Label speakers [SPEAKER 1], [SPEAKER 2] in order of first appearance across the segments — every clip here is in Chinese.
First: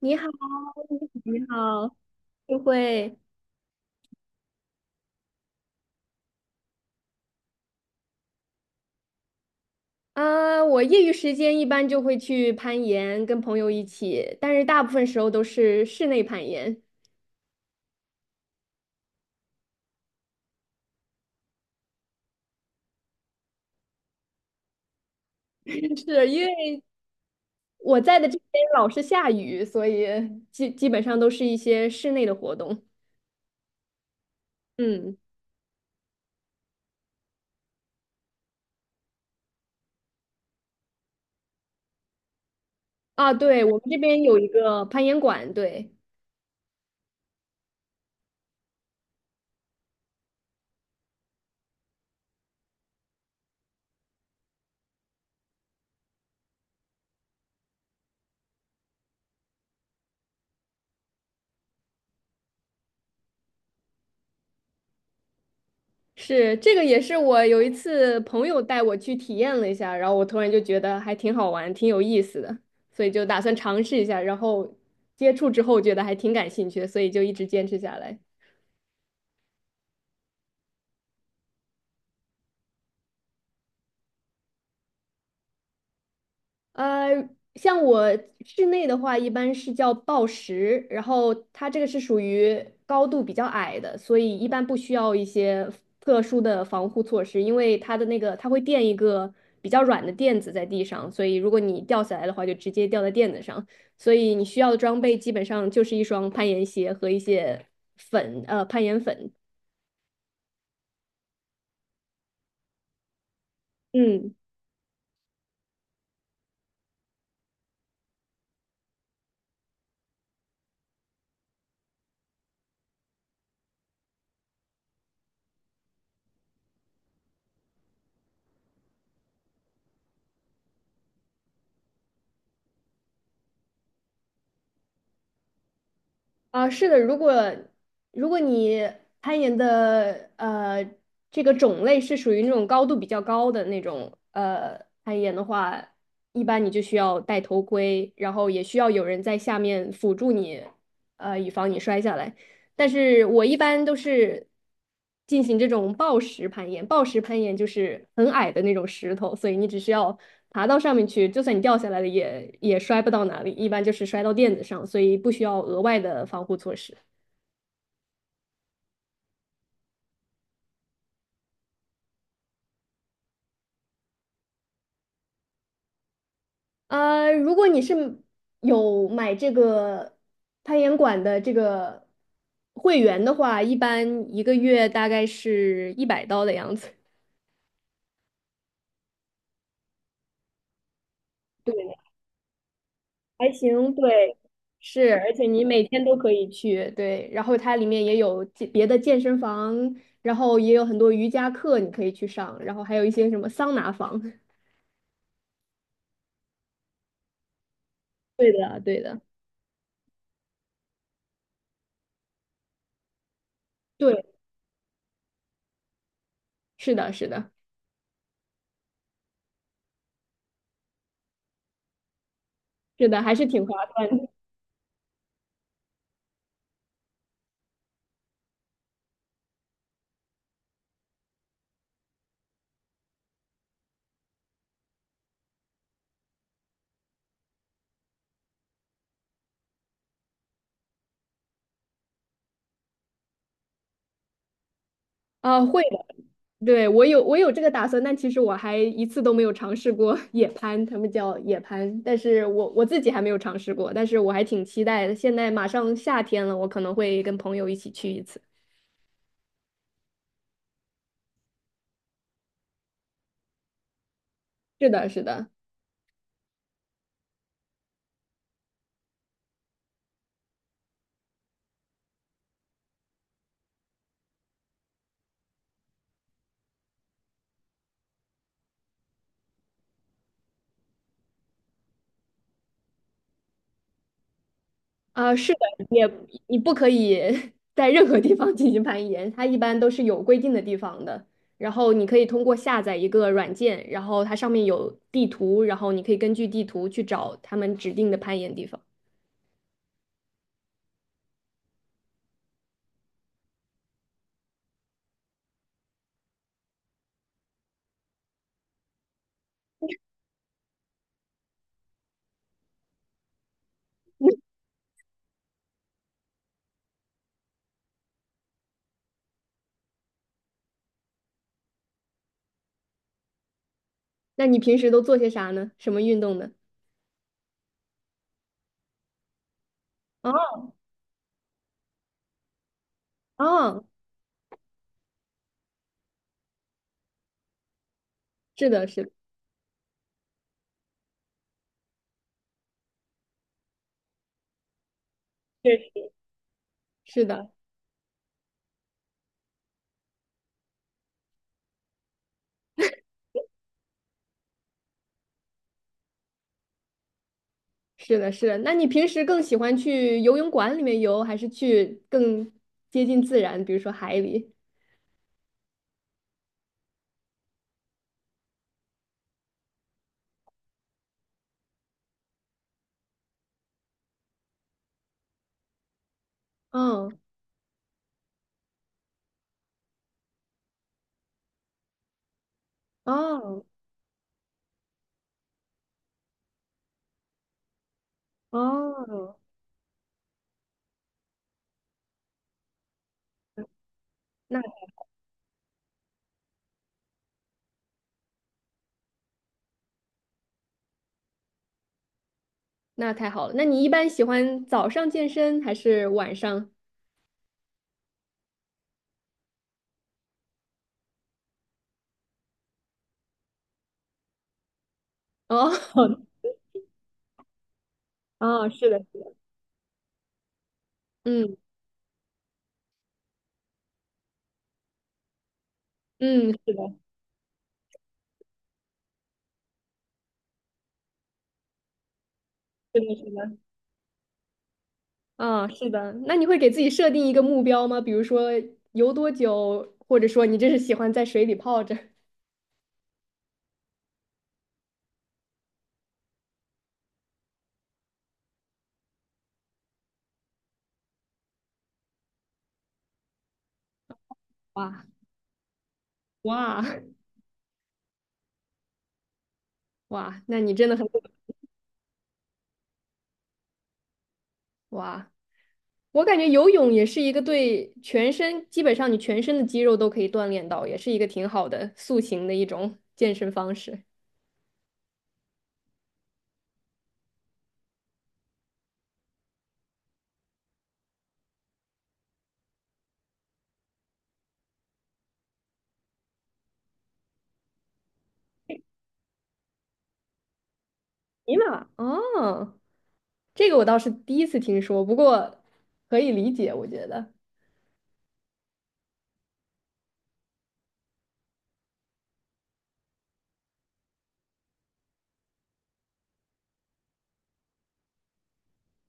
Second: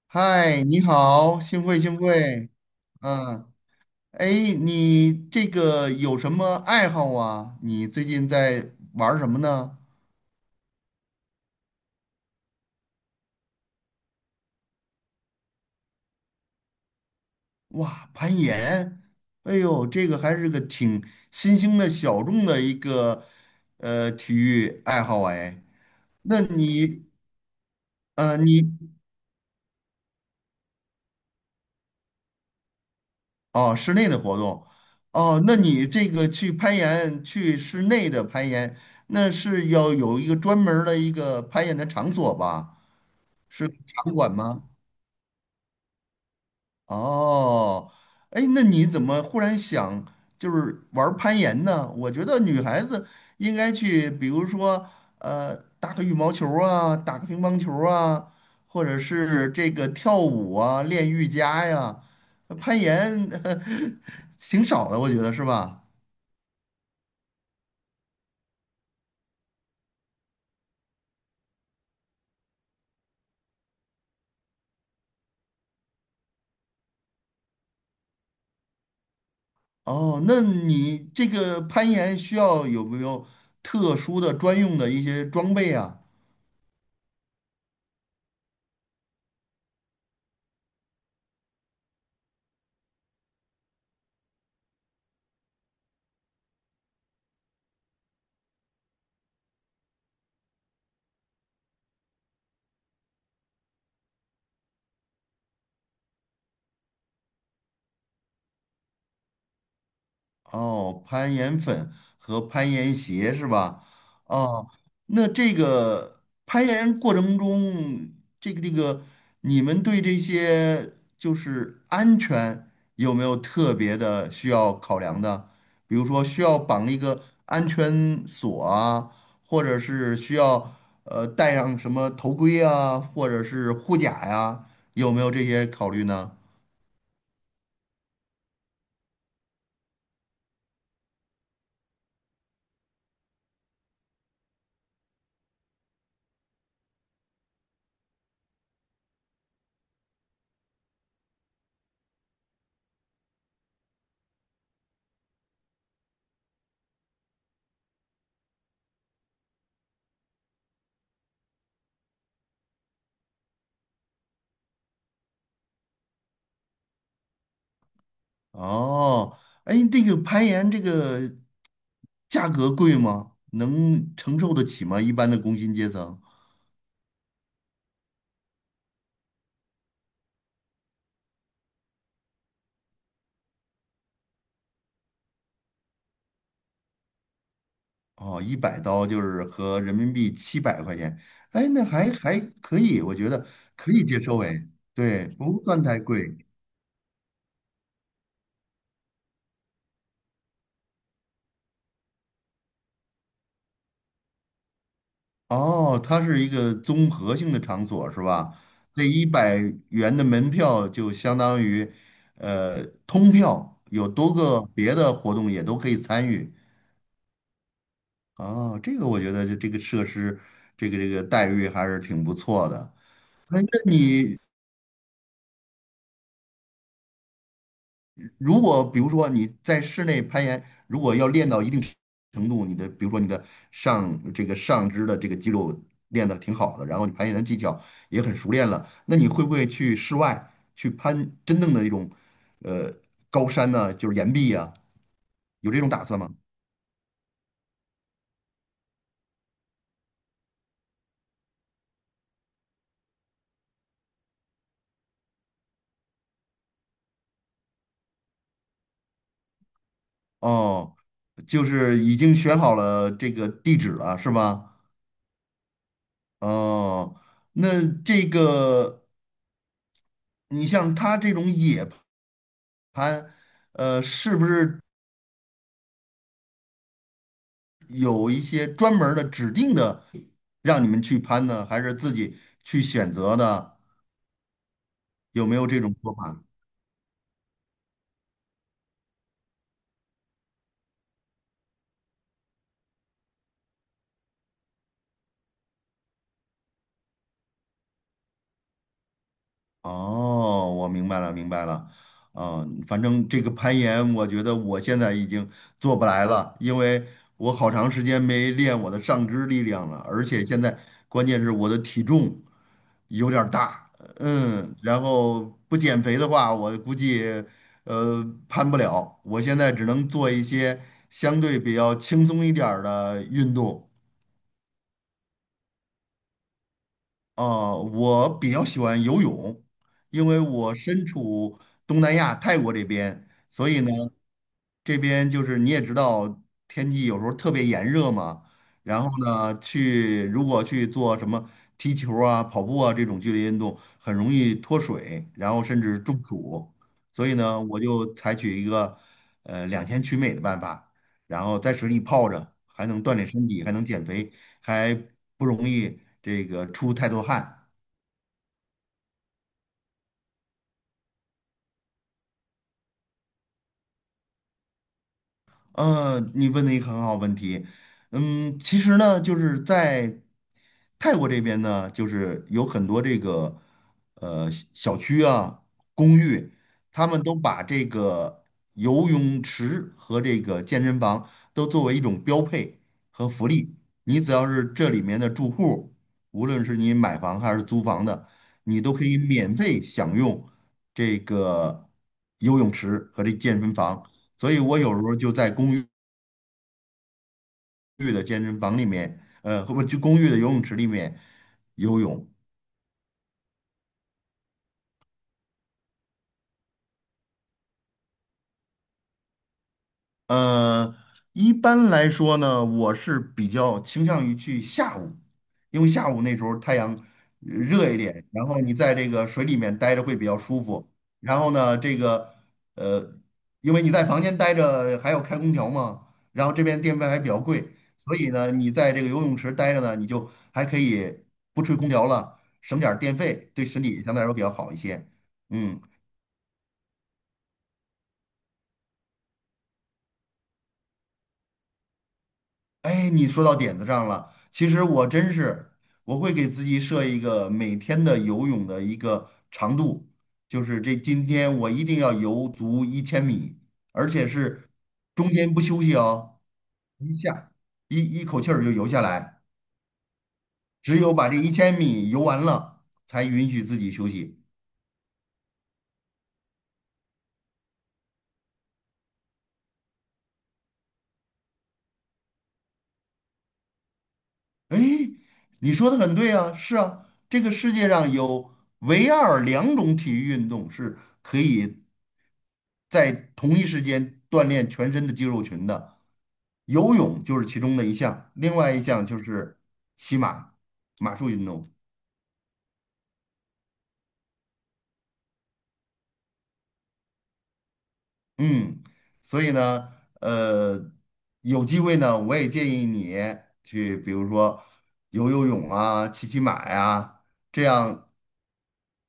[SPEAKER 1] 你好，
[SPEAKER 2] 嗨，你好，
[SPEAKER 1] 你
[SPEAKER 2] 幸会
[SPEAKER 1] 好，
[SPEAKER 2] 幸会。
[SPEAKER 1] 就会
[SPEAKER 2] 嗯，哎，你这个有什么爱好啊？你最近在玩儿什么呢？
[SPEAKER 1] 啊，我业余时间一般就会去攀岩，跟朋友一起，但是大部分时候都是室内攀岩，
[SPEAKER 2] 哇，攀岩，哎呦，这个还是个挺新兴的小众的一个体育爱好哎。
[SPEAKER 1] 是
[SPEAKER 2] 那
[SPEAKER 1] 因为
[SPEAKER 2] 你
[SPEAKER 1] 我在的
[SPEAKER 2] 呃
[SPEAKER 1] 这边
[SPEAKER 2] 你
[SPEAKER 1] 老是下雨，所以基本上都是一些室内的活动。
[SPEAKER 2] 哦，室内的活动。
[SPEAKER 1] 嗯，
[SPEAKER 2] 哦，那你这个去攀岩，去室内的攀岩，那是要有一个专门儿的一个攀岩的场所吧？
[SPEAKER 1] 啊，对，
[SPEAKER 2] 是
[SPEAKER 1] 我们这
[SPEAKER 2] 场
[SPEAKER 1] 边
[SPEAKER 2] 馆
[SPEAKER 1] 有一
[SPEAKER 2] 吗？
[SPEAKER 1] 个攀岩馆，对。
[SPEAKER 2] 哦，哎，那你怎么忽然想就是玩儿攀岩呢？我觉得女孩子应该去，比如说打个羽毛球儿啊，打个乒乓球儿啊，或者是这个跳舞啊，练瑜伽呀。攀岩 挺少的，我觉得是吧？
[SPEAKER 1] 是，这个也是我有一次朋友带我去体验了一下，然后我突然就觉得还挺好玩，挺有意思的，所以就打算尝试一下，然后接触之后觉得还挺感兴趣的，所以就一直坚持下来。
[SPEAKER 2] 哦，那你这个攀岩需要有没有特殊的专用的一些装备啊？
[SPEAKER 1] 呃，像我室内的话，一般是叫抱石，然后它这个是属于高度比较矮的，所以一般不需要一些特殊的防护措施，因为它的那个它会垫一个比较软的垫子在地上，所以如果你掉下来的话，就直接掉在垫子上。所以你需要的装备基本上就是一双攀岩鞋和一些攀岩粉。
[SPEAKER 2] 哦，攀岩粉和攀岩鞋是吧？
[SPEAKER 1] 嗯。
[SPEAKER 2] 哦，那这个攀岩过程中，这个这个，你们对这些就是安全有没有特别的需要考量的？比如说需要绑一个安全锁啊，或者是需要戴上什么头盔啊，或者是护甲呀，有没有这些考虑呢？
[SPEAKER 1] 啊，是的，如果你攀岩的这个种类是属于那种高度比较高的那种攀岩的话，一般你就需要戴头盔，然后也需要有人在下面辅助你，以防你摔下来。但是我一般都是进行这种暴石攀岩，暴石攀岩就是很矮的那种石头，所以你只需要爬到上面去，就算你掉下来了也摔不到哪里，一般就是摔到垫子上，所以不需要额外的防护措施。
[SPEAKER 2] 哦，哎，这个攀岩这个。价格贵吗？能承受得起吗？一般的工薪阶层，
[SPEAKER 1] 如果你是有买这个攀岩馆的这个会员的话，一般一个月大概是100刀的样子。
[SPEAKER 2] 哦，100刀就是合人民币700块钱，哎，
[SPEAKER 1] 对，
[SPEAKER 2] 那还可以，我觉得
[SPEAKER 1] 还
[SPEAKER 2] 可
[SPEAKER 1] 行，
[SPEAKER 2] 以接
[SPEAKER 1] 对，
[SPEAKER 2] 受，哎，
[SPEAKER 1] 是，
[SPEAKER 2] 对，
[SPEAKER 1] 而且
[SPEAKER 2] 不
[SPEAKER 1] 你每
[SPEAKER 2] 算太
[SPEAKER 1] 天都可
[SPEAKER 2] 贵。
[SPEAKER 1] 以去，对，然后它里面也有健别的健身房，然后也有很多瑜伽课你可以去上，然后还有一些什么桑拿房。
[SPEAKER 2] 哦，它是一个综合性的场所是
[SPEAKER 1] 对
[SPEAKER 2] 吧？
[SPEAKER 1] 的，对
[SPEAKER 2] 这
[SPEAKER 1] 的，
[SPEAKER 2] 100元的门票就相当于，通票，有
[SPEAKER 1] 对，
[SPEAKER 2] 多个别的活动也都可以参与。
[SPEAKER 1] 是的，是的，
[SPEAKER 2] 哦，这个我觉得这个设施，这个待遇还是挺不错的。
[SPEAKER 1] 是的，还是
[SPEAKER 2] 哎，
[SPEAKER 1] 挺划
[SPEAKER 2] 那
[SPEAKER 1] 算的
[SPEAKER 2] 你如果比如说你在室内攀岩，如果要练到一定程度，你的比如说你的这个上肢的这个肌肉练得挺好的，然后你攀岩的技巧也很熟练了，那你会不会去室外去攀真正的一种呃高山呢？就是岩壁呀、
[SPEAKER 1] 啊，
[SPEAKER 2] 有这
[SPEAKER 1] 会
[SPEAKER 2] 种打
[SPEAKER 1] 的。
[SPEAKER 2] 算吗？
[SPEAKER 1] 对，我有这个打算，但其实我还一次都没有尝试过 野攀，他们叫野攀，但是我自己还没有尝试过，但是我还挺期待的。现在马上夏天了，我可能会跟朋友一起去一次。
[SPEAKER 2] 哦，就是已经选好了这个地址了，是吧？
[SPEAKER 1] 是的，是的。
[SPEAKER 2] 哦，那这个你像他这种野攀，是不是？有一些专门儿的指定的让你们去攀呢，还是自己去选择的？
[SPEAKER 1] 啊，
[SPEAKER 2] 有
[SPEAKER 1] 是
[SPEAKER 2] 没
[SPEAKER 1] 的，
[SPEAKER 2] 有这种
[SPEAKER 1] 也
[SPEAKER 2] 说法？
[SPEAKER 1] 你不可以 在任何地方进行攀岩，它一般都是有规定的地方的。然后你可以通过下载一个软件，然后它上面有地图，然后你可以根据地图去找他们指定的攀岩地方。
[SPEAKER 2] 哦，我明白了，明白了。嗯，反正这个攀岩，我觉得我现在已经做不来了，因为我好长时间没练我的上肢力量了，而且现在关键是我的体重有点儿大，嗯，然后不减肥的话，我估计呃攀不了。我现在只能做一些相对比较轻松一点儿的运动。
[SPEAKER 1] 那你平时都做些啥呢？什么运动呢？
[SPEAKER 2] 我比较喜欢游泳，因
[SPEAKER 1] 哦
[SPEAKER 2] 为我身处东南亚泰国这边，所以
[SPEAKER 1] 哦，
[SPEAKER 2] 呢，这边就是你也知道，天气有时候特别炎热嘛。
[SPEAKER 1] 是的，
[SPEAKER 2] 然
[SPEAKER 1] 是
[SPEAKER 2] 后
[SPEAKER 1] 的，
[SPEAKER 2] 呢，去如果去做什么踢球啊、跑步啊这种剧烈运动，很容易脱水，然后甚至
[SPEAKER 1] 是
[SPEAKER 2] 中暑。
[SPEAKER 1] 是
[SPEAKER 2] 所以
[SPEAKER 1] 的，
[SPEAKER 2] 呢，我就采取一个两全取美的办法，然后在水里泡着，还能锻炼身体，还能减肥，还不容易这个出太多汗。
[SPEAKER 1] 是的，是的。那你平时更喜欢去游泳馆里面游，还是去更接近自然，比如说海里？
[SPEAKER 2] 你问的一个很好问题。嗯，其实呢，就是在泰国这边呢，就是有很多这个小区啊、公寓，他
[SPEAKER 1] 嗯，
[SPEAKER 2] 们都把这个游泳池和这个健身房都作为一种标配和福
[SPEAKER 1] 哦
[SPEAKER 2] 利。你只要是这里面的住户，无论是你买房还是租房的，你都可以
[SPEAKER 1] 哦，
[SPEAKER 2] 免费享用这个游泳池和这健身房。所以
[SPEAKER 1] 那。
[SPEAKER 2] 我有时候就在公寓的健身房里面，或者就公寓的游泳池里面游泳。
[SPEAKER 1] 那太好了。那你一般喜欢早上健身还是晚上？
[SPEAKER 2] 呃，一般来说呢，我是比较倾向于去下午，
[SPEAKER 1] 哦，
[SPEAKER 2] 因为下午那 时候太阳热一点，然后
[SPEAKER 1] 哦，
[SPEAKER 2] 你
[SPEAKER 1] 是
[SPEAKER 2] 在
[SPEAKER 1] 的，
[SPEAKER 2] 这
[SPEAKER 1] 是
[SPEAKER 2] 个
[SPEAKER 1] 的，
[SPEAKER 2] 水里面待着会比较舒服。然后
[SPEAKER 1] 嗯
[SPEAKER 2] 呢，这个呃，因为你在房间待着还要开空调嘛，然
[SPEAKER 1] 嗯，
[SPEAKER 2] 后这
[SPEAKER 1] 是
[SPEAKER 2] 边
[SPEAKER 1] 的，
[SPEAKER 2] 电费还比较贵，所以呢，你在这个游泳池待着呢，你就还可以不吹空调了，省点儿
[SPEAKER 1] 是的，
[SPEAKER 2] 电
[SPEAKER 1] 是
[SPEAKER 2] 费，
[SPEAKER 1] 的，
[SPEAKER 2] 对身体相对来说比较好一些。
[SPEAKER 1] 啊，
[SPEAKER 2] 嗯。
[SPEAKER 1] 是的。那你会给自己设定一个目标吗？比如说游多久，或者说你真是喜欢在水里泡着？
[SPEAKER 2] 哎，你说到点子上了。其实我真是，我会给自己设一个每天的游泳的一个长度，就是这今天我一定要游足一千米，而且是
[SPEAKER 1] 哇
[SPEAKER 2] 中间不休息哦，
[SPEAKER 1] 哇
[SPEAKER 2] 一下一一口气儿就游下来，
[SPEAKER 1] 哇！那你真的
[SPEAKER 2] 只
[SPEAKER 1] 很
[SPEAKER 2] 有把这一千米游完了，才允许自己休息。
[SPEAKER 1] 哇！我感觉游泳也是一个对全身，基本上你全身的肌肉都可以锻炼到，也是一个挺好的塑形的一种健身方式。
[SPEAKER 2] 哎，你说的很对啊，是啊，这个世界上有唯二两种体育运动是可以在同一时间锻炼全身的肌肉群的。游泳就是其中的一项，另外一项就是骑马，马术运
[SPEAKER 1] 尼
[SPEAKER 2] 动。
[SPEAKER 1] 玛，哦。这个我倒是第一次听说，不过可以理解，我觉得
[SPEAKER 2] 嗯，所以呢，呃，有机会呢，我也建议你去，比如说游游泳啊，骑骑马呀、这样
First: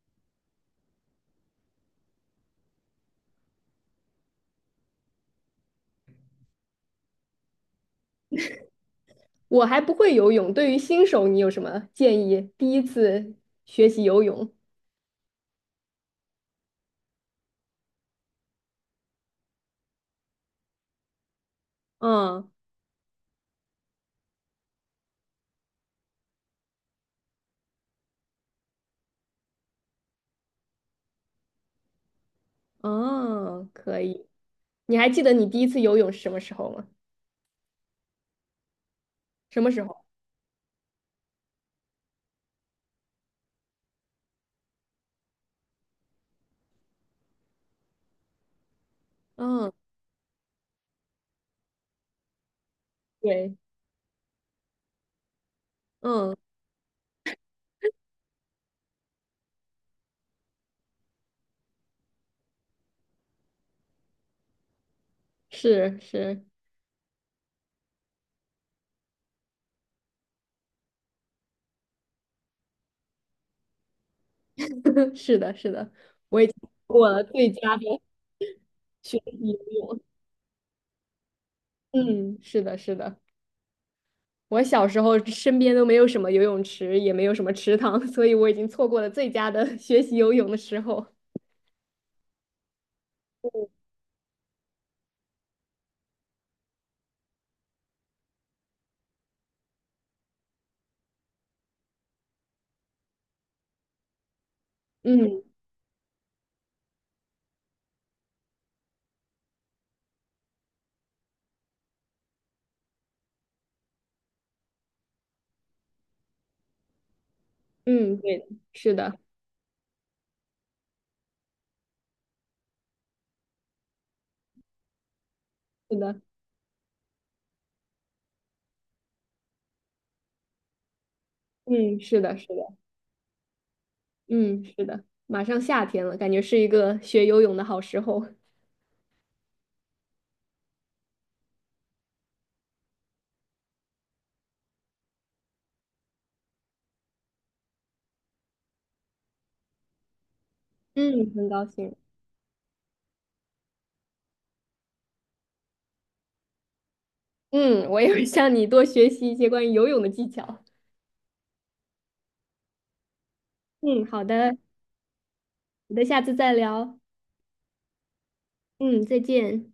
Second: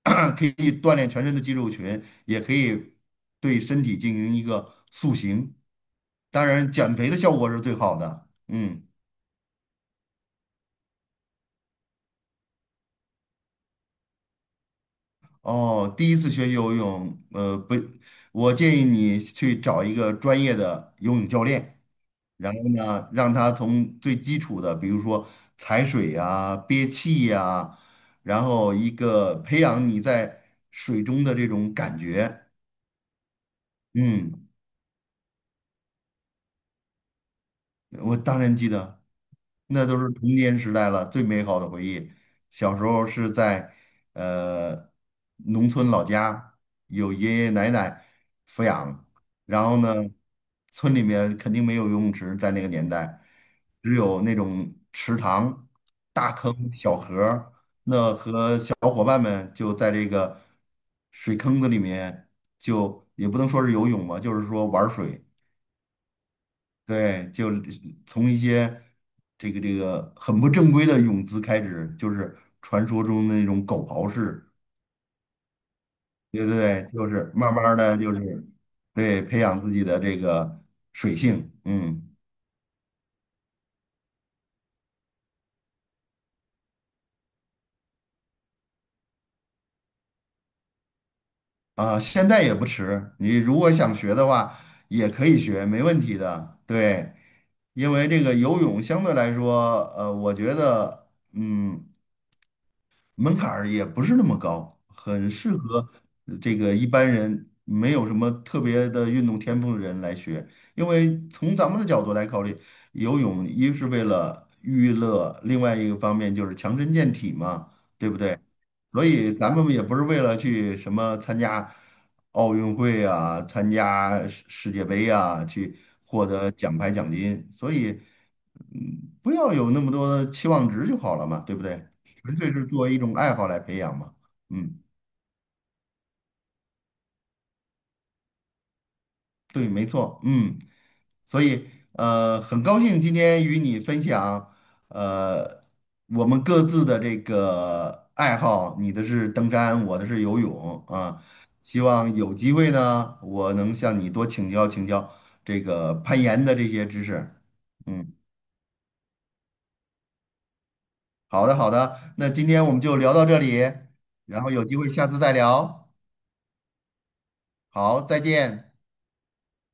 [SPEAKER 2] 可以锻炼全身的肌肉群，也可以对身体进行一个塑形。当然，减肥的效果是最好的。嗯。
[SPEAKER 1] 我还不会游泳，对于新手你有什么建议？第一次学习游泳，
[SPEAKER 2] 哦，第一次学游泳，不，我建议你去找一个专业的游泳教练，
[SPEAKER 1] 嗯
[SPEAKER 2] 然后呢，让他从最基础的，比如说踩水呀、憋气呀、然后一个培养你在水中的这种感觉，
[SPEAKER 1] 嗯，可以。
[SPEAKER 2] 嗯。
[SPEAKER 1] 你还记得你第一次游泳是什么时候吗？
[SPEAKER 2] 我当然记得，
[SPEAKER 1] 什么时
[SPEAKER 2] 那都
[SPEAKER 1] 候？
[SPEAKER 2] 是童年时代了，最美好的回忆。小时候是在呃农村老家，有爷爷奶奶抚养，然
[SPEAKER 1] 嗯，
[SPEAKER 2] 后呢，村里面肯定没有游泳池，在那个年代，
[SPEAKER 1] 对，
[SPEAKER 2] 只有那种池塘、大
[SPEAKER 1] 嗯，
[SPEAKER 2] 坑、小河儿。小伙伴们就在这个水坑子里面，就也不能说是游泳吧，就是说玩儿水。
[SPEAKER 1] 是是
[SPEAKER 2] 对，就是从一些这个很不正规的泳姿开始，就是传说中的那种狗刨式，
[SPEAKER 1] 是的，是的，
[SPEAKER 2] 对对对，就
[SPEAKER 1] 我
[SPEAKER 2] 是
[SPEAKER 1] 最
[SPEAKER 2] 慢
[SPEAKER 1] 佳
[SPEAKER 2] 慢的
[SPEAKER 1] 的
[SPEAKER 2] 就是
[SPEAKER 1] 学
[SPEAKER 2] 对培
[SPEAKER 1] 习游
[SPEAKER 2] 养自己
[SPEAKER 1] 泳。
[SPEAKER 2] 的这个水性。
[SPEAKER 1] 嗯，是的，是的。我小时候身边都没有什么游泳池，也没有什么池塘，所以我已经错过了最佳的 学习游泳的时候。
[SPEAKER 2] 现在也不迟，你如果想学的话也可以学，没问题的，对，因为这个游泳相对来说，我觉得门槛儿也不是那么高，很
[SPEAKER 1] 嗯
[SPEAKER 2] 适合这个一般人没有什么特别的运动天赋的人来学。因为从咱们的角度来考虑，游泳一是为了娱乐，另外一个方面就是强身健体嘛，对
[SPEAKER 1] 嗯，
[SPEAKER 2] 不
[SPEAKER 1] 对
[SPEAKER 2] 对？
[SPEAKER 1] 的，是
[SPEAKER 2] 所
[SPEAKER 1] 的，
[SPEAKER 2] 以咱们也不是为了去什么参加奥运会啊，参加世界杯啊，去
[SPEAKER 1] 是的，
[SPEAKER 2] 获得奖牌奖金。所以不要有那么多的期望值就好了嘛，对不对？
[SPEAKER 1] 嗯，是
[SPEAKER 2] 纯
[SPEAKER 1] 的，是
[SPEAKER 2] 粹是
[SPEAKER 1] 的，
[SPEAKER 2] 作为一种爱好来培养嘛。
[SPEAKER 1] 嗯，
[SPEAKER 2] 嗯，
[SPEAKER 1] 是的，马上夏天了，感觉是一个学游泳的好时候。
[SPEAKER 2] 对，没错。嗯，所以很高兴今天与你分享，呃，我们各自的这个爱好，你的是登山，我的是游泳啊。
[SPEAKER 1] 嗯，很高
[SPEAKER 2] 希
[SPEAKER 1] 兴。
[SPEAKER 2] 望有机会呢，我能向你多请教请教这个攀岩的这些知识。
[SPEAKER 1] 嗯，我
[SPEAKER 2] 嗯，
[SPEAKER 1] 也会向你多学习一些关于游泳的技巧。
[SPEAKER 2] 好的好的，那今天我们就聊到这里，
[SPEAKER 1] 嗯，好
[SPEAKER 2] 然后
[SPEAKER 1] 的，
[SPEAKER 2] 有机会下次再聊。
[SPEAKER 1] 我们下次再聊。
[SPEAKER 2] 好，再见。
[SPEAKER 1] 嗯，再见。